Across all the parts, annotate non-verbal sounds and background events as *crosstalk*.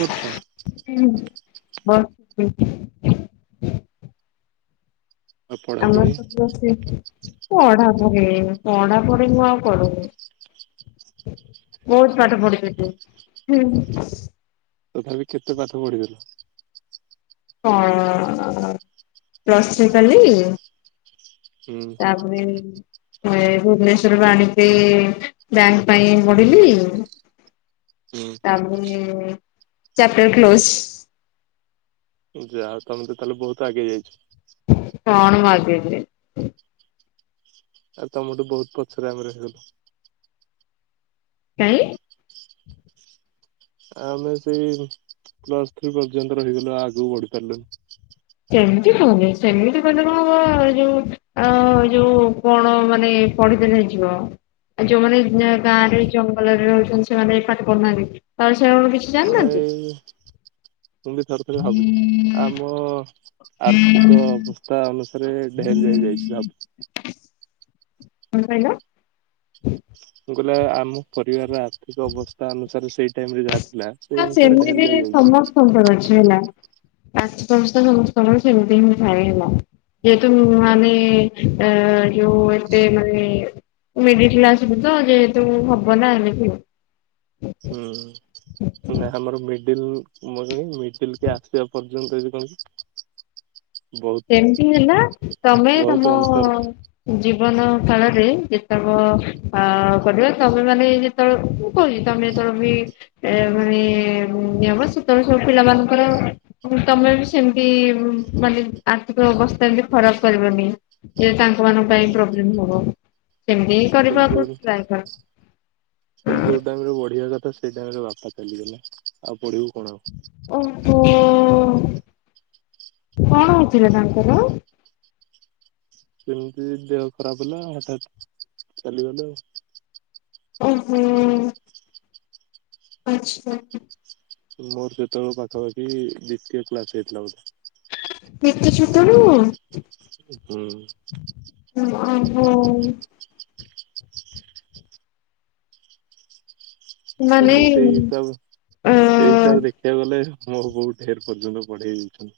କରୁଛ? ହେମିତି ବସଥିଲି। ଆଉ ଆମର ପଢାପଢି ତ ଯୋରସେ ପଢାପଢି ପଢାପଢି ମୁଁ ଆଉ ପଢୁନି। ବହୁତ ପାଠ ପଢ଼ୁଚୁ ତୁ। ତଥାବି କେତେ ପାଠ ପଢିଦେଲୁ? କଣ ପ୍ଲସଥ୍ରି କଲେ କି? ହୁଁ। ତାପରେ। ଏ ଭୁବନେଶ୍ଵରରୁ ଆଣିକି ବ୍ୟାଙ୍କ ପାଇଁ ପଢିଲି। ହୁଁ ତାପରେ ଚାପଟର କ୍ଲୋଜ। ଯାହାହଉ ତମେ ତ ତାହେଲେ ବହୁତ ଆଗେଇ ଯାଇଛ। କଣ ମଁ ଆଗେଇଚି। ଆଉ ତମଠୁ ବହୁତ ପଛରେ ଆମେ ରହିଗଲୁ। କାଇଁ? ଆମେ ସେଇ ପ୍ଲସ ଥ୍ରୀ ପର୍ଯ୍ୟନ୍ତ ରହିଗଲୁ ଆଉ ଆଗୁକୁ ବଢି ପାରିଲୁନି। ସେମତି କୁହନି ସେମିତି କହିଲେ କଣ ହବ ଯୋଉ। ଅ ଏଇ ଯୋଉ କଣ ମାନେ ପଢ଼ିଦେଲେ ହେଇଯିବ ଏ ଯୋଉମାନେ *unintelligible* ଗାଁରେ ଜଙ୍ଗଲରେ ରହୁଛନ୍ତି ସେମାନେ ଏଇ ପାଠ ପଢୁନାହାନ୍ତି ତା ବୋଲି ସେ କିଛି। ଜାଣିନାହାନ୍ତି। ନାଇଁ ମୁଁ ବି ଥରେ ଥରେ ଭାବୁଛି ଆମ। ଆର୍ଥିକ ଅବସ୍ଥା ଅନୁସାରେ ଢେଲି ଯାଇ ଯାଇଛି ଭା କଣ କହିଲ? ମୁଁ କହିଲ ଆମ ପରିବାରର ଆର୍ଥିକ ଅବସ୍ଥା ଅନୁସାରେ ସେଇ ଟାଇମ ରେ ଯାହା ଥିଲା। ସେଇ ଅନୁସାରେ ଢେଲି ଯାଏ ଯାଇଛି। ସମ୍ପର୍କ ଅଛି ହେଲା ଆର୍ଥିକ ଅବସ୍ତା ସମସ୍ତଙ୍କର ସେମିତି ହିଁ ଥାଏ ହେଲା। ଯେହେତୁ ମାନେ ଅ ଯୋଉ ଏତେ ମାନେ। ମିଡିଲ୍ କ୍ଲାସ ବୁତ ଯେହେତୁ ହବନା ଏମିତି। ହୁଁ ନା ଆମର ମି ଇଡିଲ୍ ମୋ ସାଙ୍ଗେ ମିଡିଲକୁ ଆସିବା ପର୍ଯ୍ୟନ୍ତ *unintelligible* ସେମତି ହିଁ ହେଲା ତମେ ବହୁତ ତମ। ଅନ୍ତର ଥିଲା। ଜୀବନ କାଳରେ ଯେତକ ଅ କରିଥିଲ ତମେମାନେ ଏଇ ଯେ ତଳ ମୁଁ କହୁଚି ତମେ ଯେତେବଳେ। *unintelligible* ଏ ମାନେ ଇଏ ମଁ ସେତେବେଳେ ସବୁ ପିଲାମାନଙ୍କର। ତମେବି ତମେ ବି ସେମତି ମାନେ। ଆର୍ଥିକ ଅବସ୍ଥାକି ଏମତି ଖରାପ କରିବନି ଯେ ତାଙ୍କ ମାନଙ୍କ ପାଇଁ ହୁଁ ପ୍ରୋବ୍ଲେମ ହବ। ସେମିତି ହି କହିଲି କରିବାକୁ ଯୋଉ ଟ୍ରାଏ କର। କହିଲି ଯୋଉ ଟାଇମରେ ପଢିବା କଥା ସେଇ ଟାଇମରେ ବାପା ଚାଲିଗଲେ ଆଉ ପଢିବୁ କଣ ଆଉ। ଓହୋ କଣ ହେଇଥିଲା ତାଙ୍କର? କେମିତି ଦେହ ଖରାପ ହେଲା ହଠାତ୍ ଚାଲିଗଲେ ଆଉ। ଓହୋ। ଆଚ୍ଛା। ମୋର ସେତେବେଳେ ପାଖାପାଖି ଦିତୀୟ କ୍ଲାସ ହେଇଥିଲା ବୋଧେ। ଏତେ ଛୋଟବେଳୁ। *unintelligible* ହୁଁ। ଓ ମାଇଁ ଗଡ଼। ତ ମାନେ ମୁଁ ସେଇ ହିସାବ ଅ ସେଇ ହିସାବରେ। ଦେଖିବାକୁ ଗଲେ ମୋ ବୋଉ ଢେର ପର୍ଯ୍ୟନ୍ତ ପଢ଼େଇଛନ୍ତି।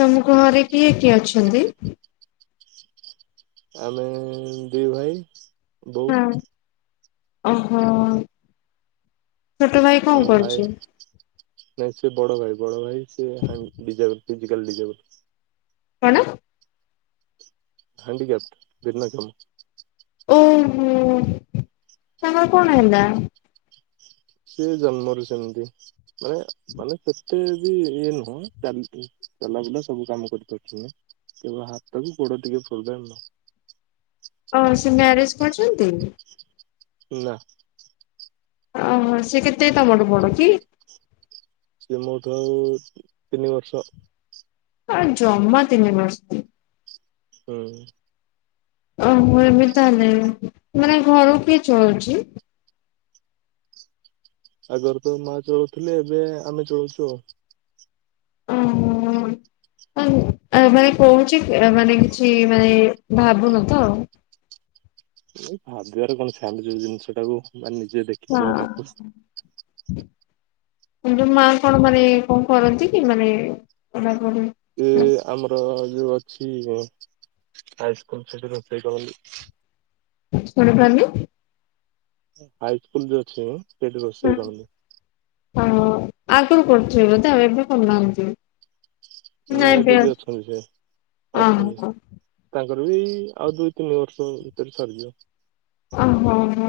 ତମ ଘରେ କିଏ କିଏ ଅଛନ୍ତି? ଆମେ ଦି ଭାଇ ବୋଉ। ହ ଓହୋ ଛୋଟ ଭାଇ କଣ ପୁଣି ଭାଇ କରୁଛି? ନାଇଁ ସେ ବଡ଼ ଭାଇ ବଡ଼ ଭାଇ ସେ ହାଇ ବିଜ ଫିଜିକଲ ଡିଜେବଲ କଣ? ହ୍ୟାଣ୍ଡିକ୍ୟାପ୍ ବିନା କେମ୍। ଓହୋ ତାଙ୍କର କଣ ହେଲା? ସିଏ ଜନ୍ମରୁ ସେମତି ମାନେ ମାନେ ସେ ଏତେ ବି ଇଏ ନୁହଁ ଚା ଚାଲା ବୁଲା ସବୁ କାମ କରିପାରୁଛନ୍ତି। କେବଳ ହାତବି ଗୋଡ ଟିକେ ଫୁଲେ ଆଉ ଅ ସେ ମ୍ୟାରେଜ କରିଛନ୍ତି। ନା। ଓହୋ ସେ କେତେ ତମଠୁଁ ବଡ କି ସିଏ ମୋ ଠୁ ଆଉ ତିନି ବର୍ଷ ହଁ ଜମା ତିିନି ବର୍ଷ ହୁଁ ଓହୋ ଏବେ ତାହଲେ ମାନେ ଘର କିଏ ଚଳୁଛି ଆଗରୁ ତ ମା ଚଳୁଥିଲେ ଏବେ ଆମେ ଚଳୁଛୁ ଆଉ ହଁ ହଁଁ ହ ମାନେ କହୁଛି ମାନେ କିଛି ମାନେ ଭାବୁନ ତ ଏଇ ଭାବିବାରେ କଣଅଛିଆମେ ଯୋଉ ଜିନିଷ ଟାକୁ ମାନେ ନିଜେ ଦେଖ ହଁ ଯୋଉ ମା କଣ ମାନେ କଣ କରନ୍ତି କି ମାନେ ପଢାପଢି ସିଏ ଆମର ଯୋଉ ଅଛି ହାଇସ୍କୁଲ ସେଠି ରୋଷେଇ କରନ୍ତି ଶୁଣି ପାରୁନି ହାଇ ସ୍କୁଲ ଯ ଅଛି ସେଠି ରୋଷେଇ କରନ୍ତି ହ ହଁ ଆଗରୁ କରୁଥିବେ ବୋଧେ ଆଉ ଏବେ କଲନାହାନ୍ତିି ନାଇଁ ଦିଦି ଅଛନ୍ତି ସେ ଅଛନ୍ତି ଓହୋ ତାଙ୍କର ବି ଆଉ ଦୁଇ ତିନି ବର୍ଷ ଭିତରେ ସରିଯିବ ଓହୋ ହ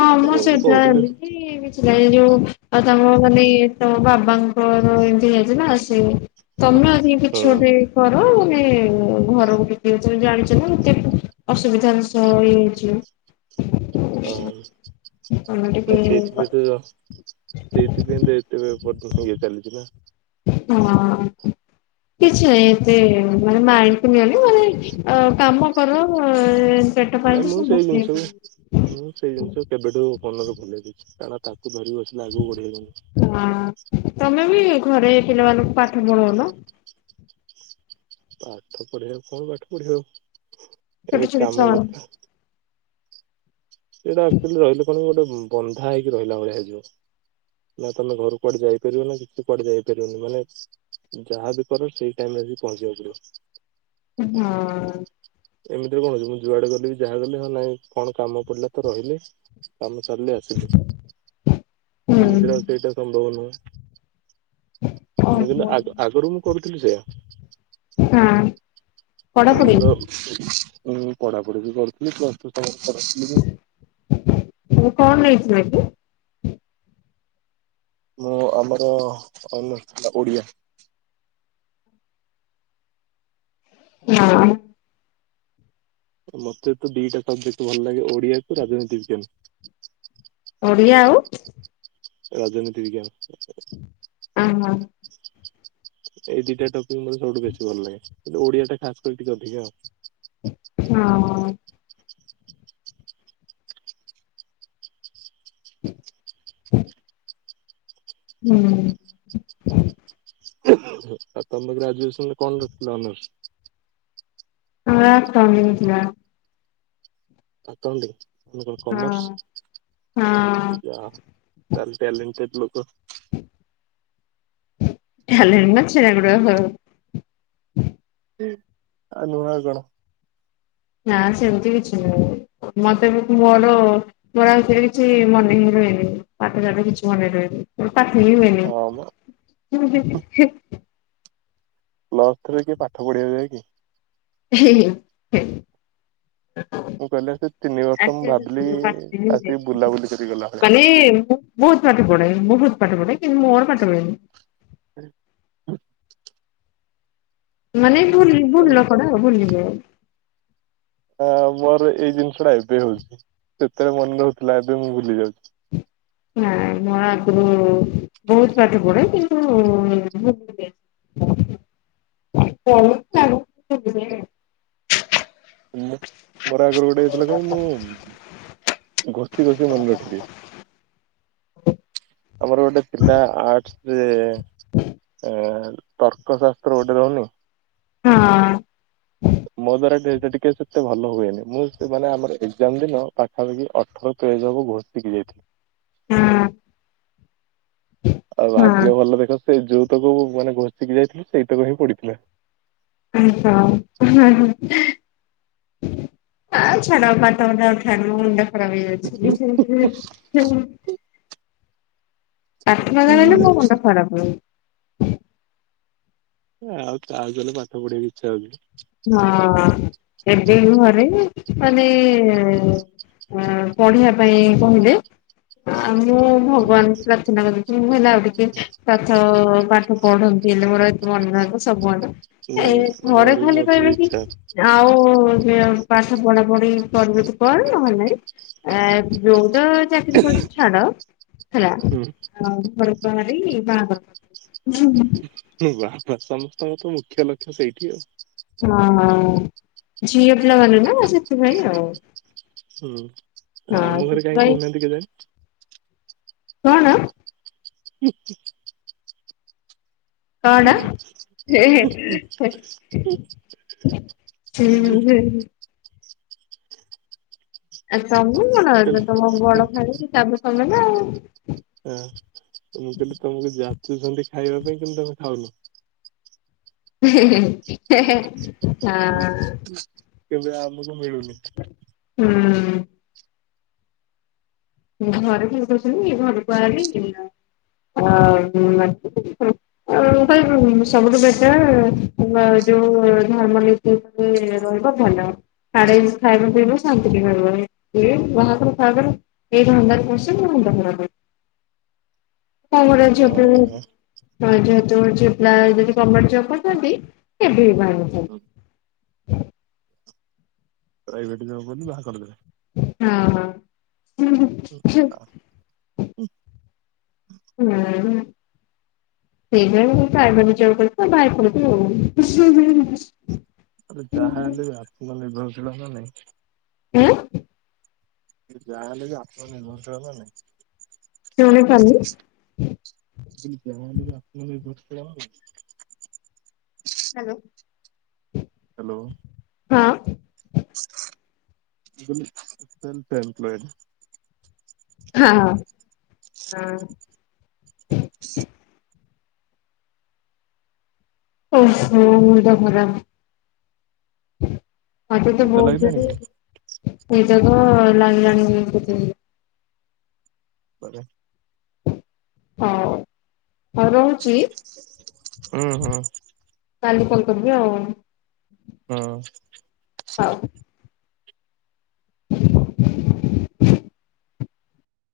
ହଁ ମୁଁ ବି ସେଇଠା କହୁଥିଲି ହେବି କିଛି ନାଇ ଏ ଯୋଉ ଆଉ ତାଙ୍କ ମାନେ ତମ ବାବା ପୁଅର ଏମତି ହେଇଥିଲା ସେ ହୁଁ ତମେ ଆଜି କିଛି ଗଟେ ପର ମାନେ ଘରକୁ ବିକି ତେ ଜାଣିଛ ନା ଏତେ ଅସୁବିଧାୁ ତ ଇଏ ହଉଛି ହଁ ତମେ ଟିକେ ନା ସେଇଥିପାଇଁ ତ ସେଇଥିପାଇଁ ତ ଏତେ ପର୍ ଚାଲିଛି ନା ହଁ କିଛି ନାହିଁ ଏତେ ମାନେ ମାଇଣ୍ଡ କୁ ନିଅନି ମାନେ ଅ କାମ କର ଅ ନାଇଁ ମୁଁ ସେଇ ଜିନିଷ କୁ ମୁଁ ସେଇ ଜିନିଷକୁ କେବେଠୁ ମନରେ ଭଲ ଦେଇଛି କାରଣ ତାକୁ ଧରିକି ବସିଲେ ଆଗକୁ ବଢେଇବନି ହଁ ତମେ ବି ଘରେ ପିଲାମାନଙ୍କୁ ପାଠ ପଢଉନ ପାଠ ପଢ ଆ କଣ ପାଠ ପଢିବା ଆଉ ଛୋଟ ଏବେ ଛୋଟ ଛୁଆ କାମ ହଁ ଯଥା ସେଇଟା ଆକ୍ଚୁଆଲି ରହିଲେ କଣ ଗୋଟେ ବନ୍ଧା ହେଇକି ରହିଲା ଭଳିଆହେଇଯିବ ନା ତମେ ଘରକୁ କୁଆଡେ ଯାଇପାରିବ ନା କିଛି କୁଆଡେ ଯାଇପାରିବନି ମାନେ ଯାହାବି କର ସେଇ ଟାଇମରେ ପହଞ୍ଚିବାକୁ ପଡିବ। ହଁ ଏମିତିରେ କଣ ହଛି ମୁଁ ଯୁଆଡେ ଗଲିି ଯହା ଗଲେ ହଁ ନାଇଁ କଣ କାମ ପଡିଲା ତ ରହିଲେ କାମ ସାରିଲେ ଆସିଲେ ହୁଁ ଏମିତିରେ ଆଉ ସେଇଟା ସମ୍ଭବ ନୁହେଁ ମୁଁ କିନ୍ତୁ ଓହୋ ଆଗ ଆଗରୁ ମୁଁ କରୁଥିଲି ସେଇଆ। ହଁ ଓ ପଢାପଢି ଆମର ପଢାପଢି ବି କରୁଥିଲି ପ୍ଲସ ଟୁ କରିଥିଲି। ମୁଁ କଣ ନେଇଥିଲେ କି? ମୁଁ ଆମର ଅନରସ ଥିଲା ଓଡିଆ। ହଁ ମୋତେ ତ ଦିଇଟା ସବଜେକ୍ଟ ଭଲ ଲାଗେ ଓଡିଆକୁ ରାଜନୀତି ବିଜ୍ଞାନ। ଓଡ଼ିଆ ଆଉ ରାଜନୀତି ବିଜ୍ଞାନ। ଆଁ ହଁ ଏଇ ଦିଟା ଟପିକ ମୋତେ ସବୁଠୁ ବେଶୀ ଭଲ ଲାଗେ କିନ୍ତୁ ଓଡିଆ ଟା ଖାସ କରି ଟିକେ ଅଧିକା ଆଉ। ହଁ ହୁଁ ଆଉ ତମେ ଗ୍ରାଜୁଏସନ ରେ କଣ ରଖଥିଲ ଅନର୍ସ? *unintelligible* ଆକାଉଣ୍ଟିଙ୍କି କଣ ହଁ କମର୍ସ ହଁ ଆ ଚାଲ ଟ୍ୟାଲେଣ୍ଟେଡ ଲୋକ। ଟାଲେନ୍ଟ ନା ଛେନା ଗୁଡ ହ। ଆ ନୁଆ କଣ? ନା ସେମିତି କିଛି ନୁହ ମତେବି ମୋର ମୋର କିଛି ମନେ ହିଁ ରୁହନି ପାଠ ଶାଠ କିଛି ମନେ ରୁହନି। ହଁ ମ *unintelligible* ପ୍ଲସ୍ ଟୁ ରେ କିଏ ପାଠ ପଢ଼ିବାକୁ ଯାଏ କି। ହିଁ ହିଁ ହ। *unintelligible* ମୁଁ କହିଲି ସେ ତିନି ବର୍ଷ ମୁଁ ଭାବିଲି ଆସିକି ବୁଲାବୁଲି କରି ଗଲା ଭଳିଆ। ମାନେ ବହୁତ ପାଠପଡେ ବହୁତ ପାଠ ପଢେ କିନ୍ତୁଁ ମୋର ପାଠ ହୁଏନି। *unintelligible* ମାନେ ଭୁଲ ମାନେ ଭୁଲକଡା ଭୁଲି ଯାଏ। ଆ ମୋର ଏଇ ଜିନିଷ ଟା ଏବେ ହଉଛି ସେତେବେଳେ ମନେ ରହୁଥିଲା ଏବେ ମୁଁ ଭୁଲି ଯାଉଛି। ନା ମୁଁ ଆଗରୁ ବହୁତ ପାଠ ପଢେ କିନ୍ତୁ ମୁଭୁଲେନି। *unintelligible* ମୋ ମୋର ଆଗରୁ ଗୋଟେ ହେଇଥିଲା କହିଲ ମୁଁ ଘଷି ଘଷି ମନେ ରଖିଦିଏ। ଆମର ଗୋଟେ ପିଲା ଆର୍ଟସରେ ଏ ତର୍କଶାସ୍ତ୍ର ଗୋଟେ ରହୁନି। ହଁ। ମୋ ଦ୍ଵାରା ଟିକେ ସେତେ ଭଲ ହୁଏନି ମୁଁ ମାନେ ଆମର ଏଜାମ ଦିନ ପାଖାପାଖି ଅଠର ତ ଏ ଯବ ଘୋସିକି ଯାଇଥିଲି। ହଁ। ଆଉ ହଁ ଭାଗ୍ୟ ହଁ ଭଲ ଦେଖ ସେ ଯୋଉ ତକୁ ମାନେ ଘଷିକି ଯାଇଥିଲ ସେଇ ତକ ହିଁ ପଡିଥିଲା। *unintelligible* ହଁ ଛାଡ଼ ପାଠ ଫାଠ ଉଠାନି ମୋ ମୁଣ୍ଡ। ଖରାପ ହେଇଯାଉଛି। ପାଠ କଥା କହିନେ ମୋ ମୁଣ୍ଡଖରାପ ହୁଏ। ଆଉ ତା ଆଗରେ ପାଠ ପଢେଇିବାକୁ ଇଚ୍ଛା ହଉଛି। ହଁ ଏବେ ବି ଘରେ ମାନେ। ପଢିବା ପାଇଁ କହିବେ। ଆଉ ମୁଁ ଭଗବାନକୁ ପ୍ରାର୍ଥନା କରୁଛି ମୁଁ ହେଲା ଆଉ ଟିକେ। ପାଠ ପାଠ ପଢନ୍ତି ହେଲେ ମୋର ଏତେ ମନେ ରହିବ ସବୁବେଳେ। ନାଇଁ ମୋର। ବି ତାହେଲେ ମଝିରେ ପାଇବା କି? ଇଚ୍ଛା ଆଉ ପାଠ ପଢା ପଢି କରିବୁ ତୁ କର ନହେଲେ ନାଇ। ଆ ଜୋଉତ ଚାକିରି କରିଛୁ ଛାଡ ହେଲା। ହୁଁ *unintelligible* ହୁ ବା ସମସ୍ତଙ୍କ ତ ମୁଖ୍ୟ ଲକ୍ଷ୍ୟ ସେଇଠି ଆଉ। ହଁ ଝିଅ ପିଲା ମାନେ ନା ସେଥିପାଇଁ ଆଉ। ହୁଁ ହଁ ଆମ ଘରେ କାହିଁ ସେଥିପାଇଁ କହୁନାହାନ୍ତି କେଜାନି। କଣ। *unintelligible* କଣ ହ ହଉ ଉ। *unintelligible* ସଦୁ ମୋ ନଣନ୍ଦ କହିଲେ ତ ମୋ ଦଡ ଭାଣିଜୀ ତାପରେ ତମେ ନା ଆଉ। ହଁ ମୁଁ କହିଲି ତମକୁ ଯାଚୁଛନ୍ତି ଖାଇବା ପାଇଁ କିନ୍ତୁ ତମେ ଖାଉନ। ହେ ହେ ହେ ହଁ। କେବେ ଆମକୁ ମିଳୁନି। ହୁଁ ମୁଁ ଘରେ ଫ କରି ଘରକୁୁ ବାହାରିଲି ଆ *inaudible* ଭ ସବୁଠୁ ବେଟର ଯୋଉ ଧମନ ରହିବ ଭଲ ଆରାମ୍ସେ ଖାଇବ ପିଇବ ଶାନ୍ତିରେ ରହିବ ଏ ବାହାଘର ଫାଘର ଏ ଧନ୍ଦାରେ ପଶିବୁ ମୁଣ୍ଡ ଖରାପ ହେଇଯିବ କଣ କରିବ ଝିଅ ପୁ ହଁ ହଁ ଯେହେତୁ ଝିଅ ପିଲା ଯଦି ଗର୍ଣ୍ଣମେଣ୍ଟ ଜବ କରୁଥାନ୍ତି କେବେ ବି ବାହା ହେଇନଥାନ୍ତି। ପ୍ରାଇଭେଟ୍ ଯବ ବୋଲି ବାହା କରିଦେବେ। ହଁ ହ ହ ଆ ହୁଁ ସେଇଥିପାଇଁ ପ୍ରାଇଭେଟ୍ ଜବ୍ କରିଛି ତ ବାହା ହେଇପଡ଼ିବି। ଆରେ ଯାହା ହେଲେ ବି ଆତ୍ମନିର୍ଭରଶୀଳ ନା ନାଇଁ। ହୁଁ ଯାହା ହେଲେ ବି ଆତ୍ମନିର୍ଭରଶୀଳ ନା ନାଇଁ। କେଉଣ ଖଲି *inaudible* ମୁଁ କହିଲି ଯାହାଲେବି ଆତ୍ମନିର୍ଭରଶୀଳ ନା ନାଇଁ। ହ୍ୟାଲୋ ହ୍ୟାଲୋ ହଁ କହିଲି ସେଲ୍ଫ ଏମ୍ପଲୋଏଡ୍ ହାଁ ହଁ ହଁ। ଓ ହୋ ମୁଣ୍ଡ ଖରାପ। ମତେ ତ ନିଦ ବହୁ ଲାଗିଲାଣି ଜୋରେ କି? ନିଦ ତ ଲଗିଲାଣି *inaudible* କରେ। ହଁ ହଉ ରହୁଛି। ହୁଁ କାଲି କଲ କରିବି ଆଉ। ହଁ। ହଉ।